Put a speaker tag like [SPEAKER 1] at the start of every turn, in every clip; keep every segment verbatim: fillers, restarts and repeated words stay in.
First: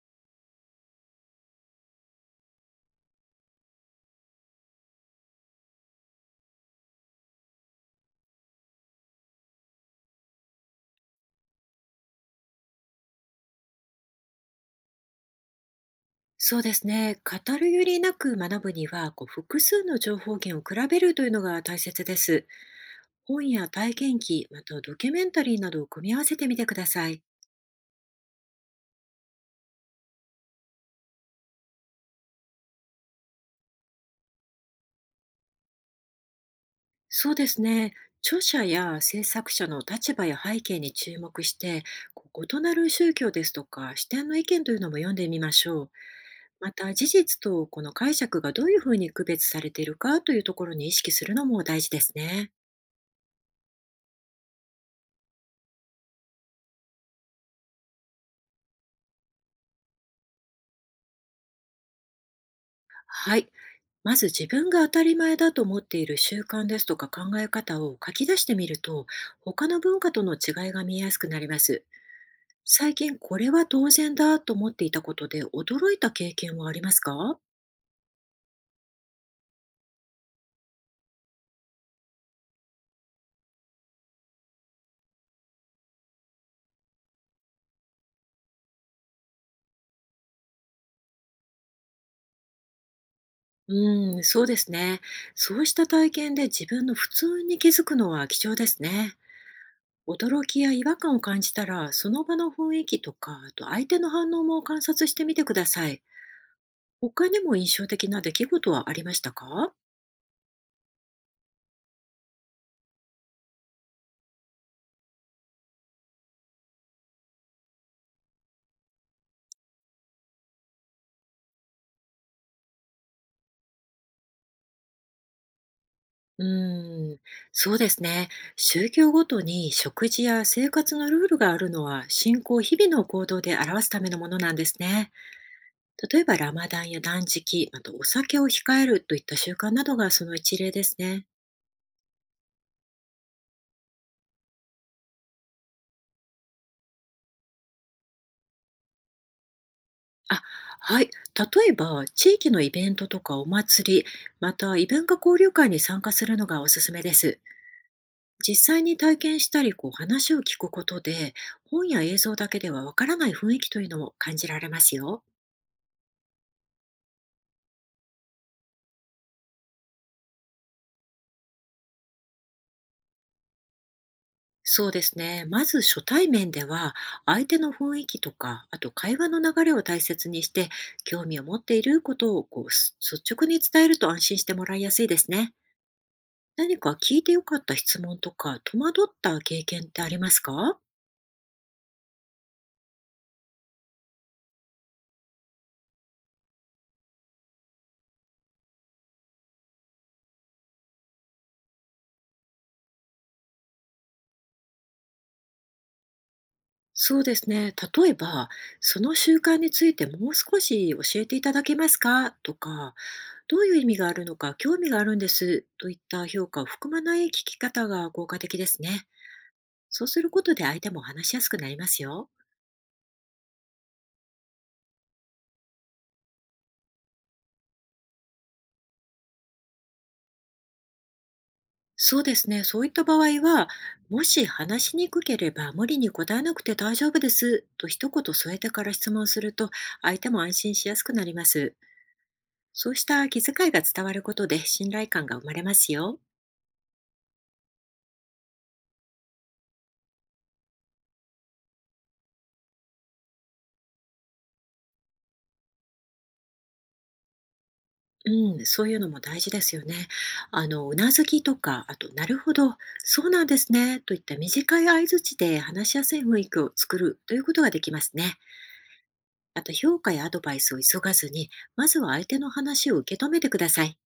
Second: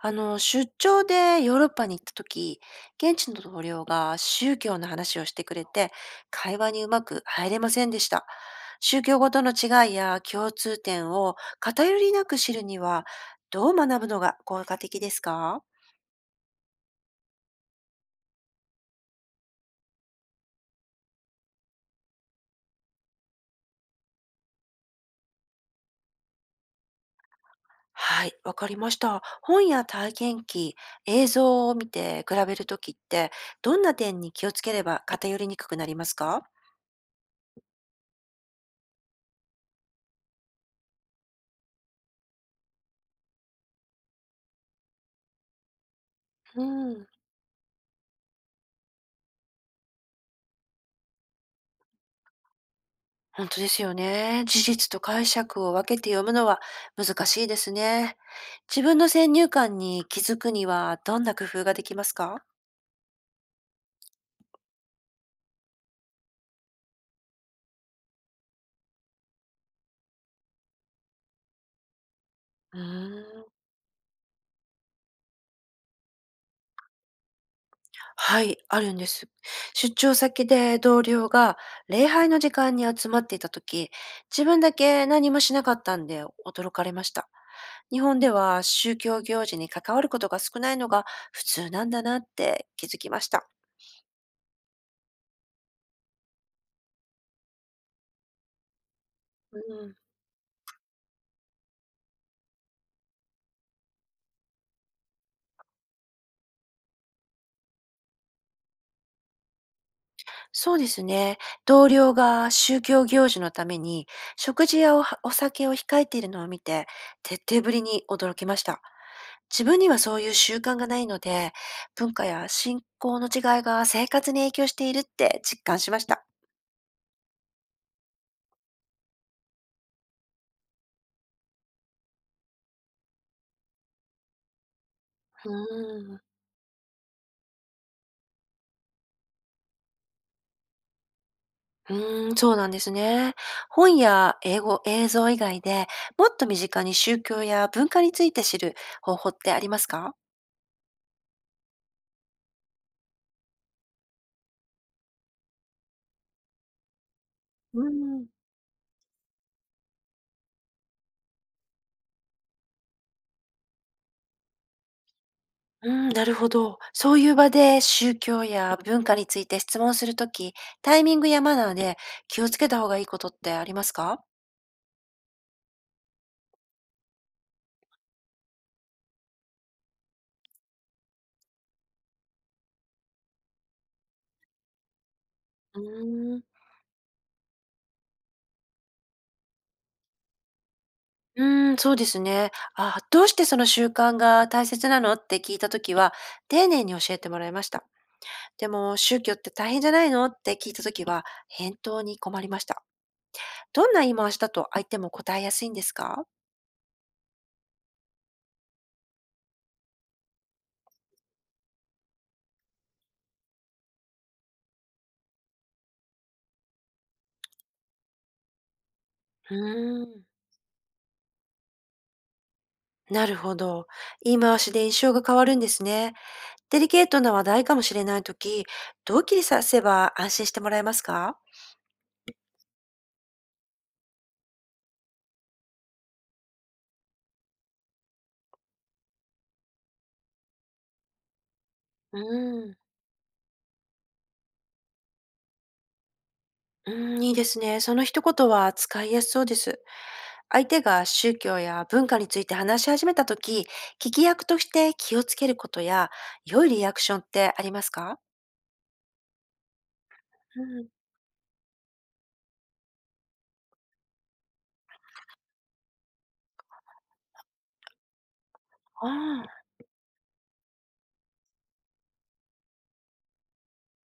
[SPEAKER 1] あの、出張でヨーロッパに行った時、現地の同僚が宗教の話をしてくれて、会話にうまく入れませんでした。宗教ごとの違いや共通点を偏りなく知るには、どう学ぶのが効果的ですか？
[SPEAKER 2] そうですね。語るよりなく学ぶには、こう複数の情報源を比べるというのが大切です。本や体験記、またドキュメンタリーなどを組み合わせてみてください。
[SPEAKER 1] はい、わかりました。本や体験記、映像を見て比べるときって、どんな点に気をつければ偏りにくくなりますか？
[SPEAKER 2] そうですね。著者や制作者の立場や背景に注目して、こう異なる宗教ですとか視点の意見というのも読んでみましょう。
[SPEAKER 1] う
[SPEAKER 2] また事
[SPEAKER 1] ん。
[SPEAKER 2] 実とこの解釈がどういうふうに区別されているかというところに意識するのも大事ですね。
[SPEAKER 1] 本当ですよね。事実と解釈を分けて読むのは難しいですね。自分の先入観に気づくにはどんな工夫ができますか？
[SPEAKER 2] はい。まず自分が当たり前だと思っている習慣ですとか考え方を書き出してみると、他の文化との違いが見えやすくなります。
[SPEAKER 1] う
[SPEAKER 2] 最近こ
[SPEAKER 1] ーん。
[SPEAKER 2] れは当然だと思っていたことで驚いた経験はありますか？
[SPEAKER 1] はい、あるんです。出張先で同僚が礼拝の時間に集まっていた時、自分だけ何もしなかったんで驚かれました。日本では宗教行事に関わることが少ないのが普通なんだなって気づきました。
[SPEAKER 2] うん、そうですね。そうした体験で自分の普通に気づくのは貴重ですね。
[SPEAKER 1] うん、
[SPEAKER 2] 驚きや違和感を感じたら、その場の雰囲気とか、あと相手の反応も観察してみてください。他にも印象的な出来事はありましたか？
[SPEAKER 1] そうですね。同僚が宗教行事のために食事やおお酒を控えているのを見て、徹底ぶりに驚きました。自分にはそういう習慣がないので、文化や信仰の違いが生活に影響しているって実感しました。
[SPEAKER 2] うーん、そうですね。宗教ごとに食事や生活のルールがあるのは信仰を日々の行動で表すためのものなんですね。
[SPEAKER 1] うー
[SPEAKER 2] 例
[SPEAKER 1] ん、
[SPEAKER 2] えばラマダンや断食、あとお酒を控えるといった習慣などがその一例ですね。
[SPEAKER 1] うーん、そうなんですね。本や英語、映像以外でもっと身近に宗教や文化について知る方法ってありますか？
[SPEAKER 2] あ、はい。例えば地域のイベントとかお祭り、またイベント交流会に参加するのがおすすめです。
[SPEAKER 1] うん。
[SPEAKER 2] 実際に体験したり、こう話を聞くことで、本や映像だけではわからない雰囲気というのも感じられますよ。
[SPEAKER 1] うん、なるほど。そういう場で宗教や文化について質問するとき、タイミングやマナーで気をつけた方がいいことってありますか？
[SPEAKER 2] そうですね。まず初対面では、相手の雰囲気とか、あと会話の流れを大切にして、興味を持っていることをこうす率直に伝えると安心してもらいやすいですね。
[SPEAKER 1] うーん。
[SPEAKER 2] 何か聞いてよかった質問とか、戸惑った経験ってありますか？
[SPEAKER 1] うーん、そうですね。あ、どうしてその習慣が大切なのって聞いたときは、丁寧に教えてもらいました。でも、宗教って大変じゃないのって聞いたときは、返答に困りました。どんな言い回しだと相手も答えやすいんですか？
[SPEAKER 2] そうですね。例えば、その習慣についてもう少し教えていただけますかとか、どういう意味があるのか興味があるんですといった評価を含まない聞き方が効果的ですね。
[SPEAKER 1] うー
[SPEAKER 2] そうす
[SPEAKER 1] ん。
[SPEAKER 2] ることで相手も話しやすくなりますよ。
[SPEAKER 1] なるほど。言い回しで印象が変わるんですね。デリケートな話題かもしれないとき、どう切りさせば安心してもらえますか？
[SPEAKER 2] そうですね。そういった場合は、もし話しにくければ無理に答えなくて大丈夫ですと一言添えてから質問すると、相手も安心しやすくなります。
[SPEAKER 1] うーん、
[SPEAKER 2] そうした気遣いが伝わることで信頼感が生まれますよ。
[SPEAKER 1] うーん、いいですね。その一言は使いやすそうです。相手が宗教や文化について話し始めたとき、聞き役として気をつけることや、良いリアクションってありますか？
[SPEAKER 2] うん、そういうのも大事ですよね。
[SPEAKER 1] う
[SPEAKER 2] あの、
[SPEAKER 1] ん。
[SPEAKER 2] うなずきとか、あと、なるほど、そうなんですね、といった短い相槌で話しやすい雰囲気を作るということができますね。
[SPEAKER 1] あ
[SPEAKER 2] あ
[SPEAKER 1] あ、
[SPEAKER 2] と評価やアドバイスを急がずに、まずは相手の話を受け止めてください。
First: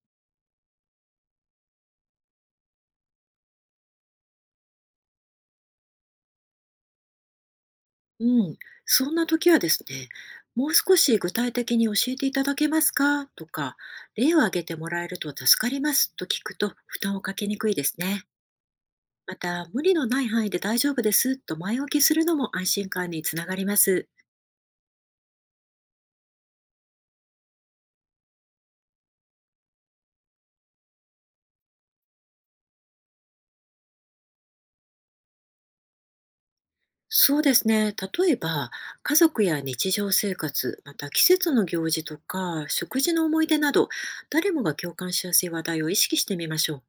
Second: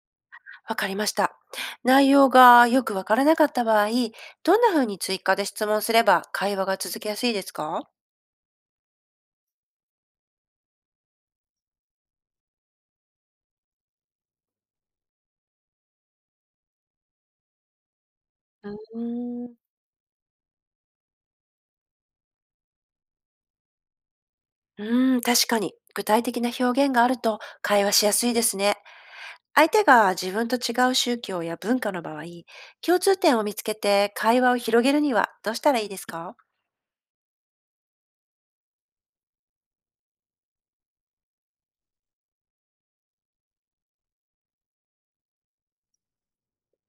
[SPEAKER 1] わかりました。内容がよくわからなかった場合、どんな風に追加で質問すれば会話が続けやすいですか？
[SPEAKER 2] うん、そんな時はですね、もう少し具体的に教えていただけますかとか、例を挙げてもらえると助かりますと聞くと負担をかけにくいですね。
[SPEAKER 1] う
[SPEAKER 2] ま
[SPEAKER 1] ーん。
[SPEAKER 2] た、無理のない範囲で大丈夫ですと前置きするのも安心感につながります。
[SPEAKER 1] うーん、確かに。具体的な表現があると会話しやすいですね。相手が自分と違う宗教や文化の場合、共通点を見つけて会話を広げるにはどうしたらいいですか？
[SPEAKER 2] そうですね。例えば、家族や日常生活、また季節の行事とか、食事の思い出など、誰もが共感しやすい話題を意識してみましょう。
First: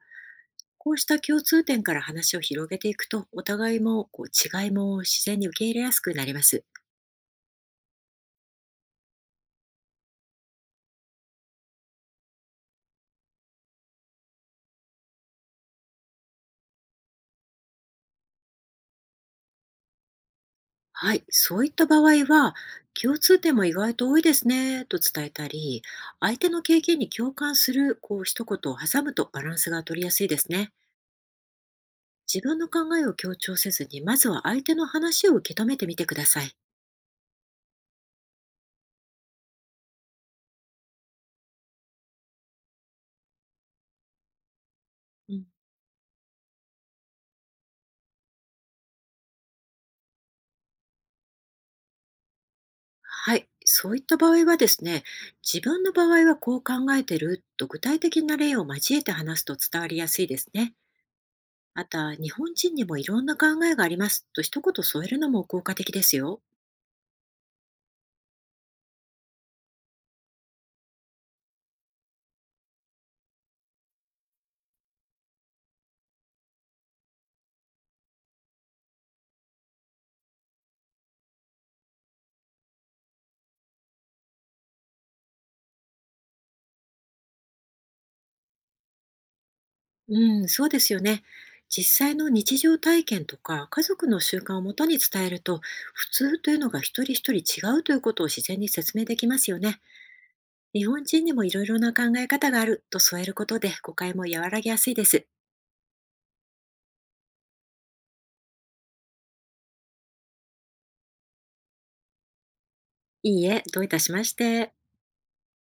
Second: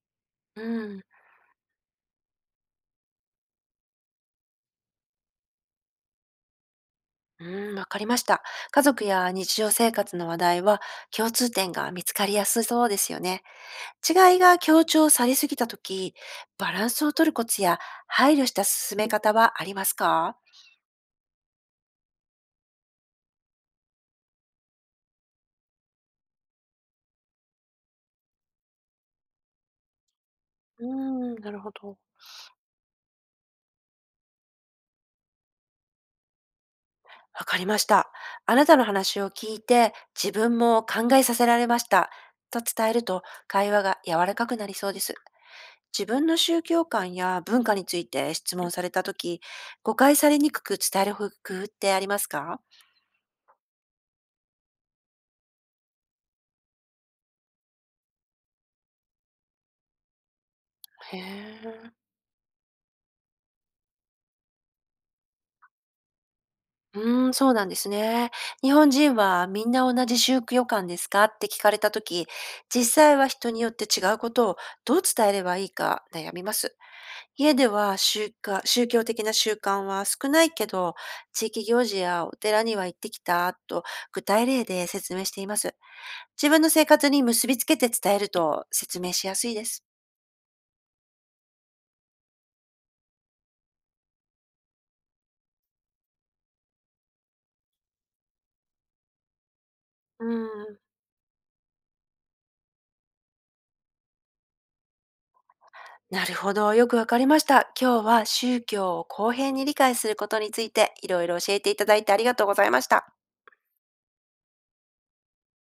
[SPEAKER 1] う
[SPEAKER 2] こう
[SPEAKER 1] ん、
[SPEAKER 2] した共通点から話を広げていくと、お互いもこう違いも自然に受け入れやすくなります。
[SPEAKER 1] うん、わかりました。家族や日常生活の話題は共通点が見つかりやすそうですよね。違いが強調されすぎたとき、バランスを取るコツや配慮した進め方はありますか？
[SPEAKER 2] はい、そういった場合は、共通点も意外と多いですね、と伝えたり、相手の経験に共感するこう一言を挟むとバランスが取りやすいですね。
[SPEAKER 1] うん、なるほど。
[SPEAKER 2] 自分の考えを強調せずに、まずは相手の話を受け止めてみてください。
[SPEAKER 1] わかりました。あなたの話を聞いて自分も考えさせられました、と伝えると会話が柔らかくなりそうです。
[SPEAKER 2] うん、
[SPEAKER 1] 自分の宗教観や文化について質問されたとき、誤解されにくく伝える工夫ってありますか？
[SPEAKER 2] はい、そういった場合はですね、自分の場合はこう考えてると具体的な例を交えて話すと伝わりやすいですね。
[SPEAKER 1] へ
[SPEAKER 2] ま
[SPEAKER 1] え。
[SPEAKER 2] た、日本人にもいろんな考えがありますと一言添えるのも効果的ですよ。
[SPEAKER 1] うーん、そうなんですね。日本人はみんな同じ宗教観ですかって聞かれたとき、実際は人によって違うことをどう伝えればいいか悩みます。家ではしゅ宗教的な習慣は少ないけど、地域行事やお寺には行ってきたと具体例で説明しています。自分の生活に結びつけて伝えると説明しやすいです。
[SPEAKER 2] うん、そうですよね。実際の日常体験とか家族の習慣をもとに伝えると、普通というのが一人一人違うということを自然に説明できますよね。
[SPEAKER 1] うん、
[SPEAKER 2] 日本人にもいろいろな考え方があると添えることで誤解も和らげやすいです。
[SPEAKER 1] なるほど。よくわかりました。今日は宗教を公平に理解することについていろいろ教えていただいてありがとうございました。
[SPEAKER 2] いいえ、どういたしまして。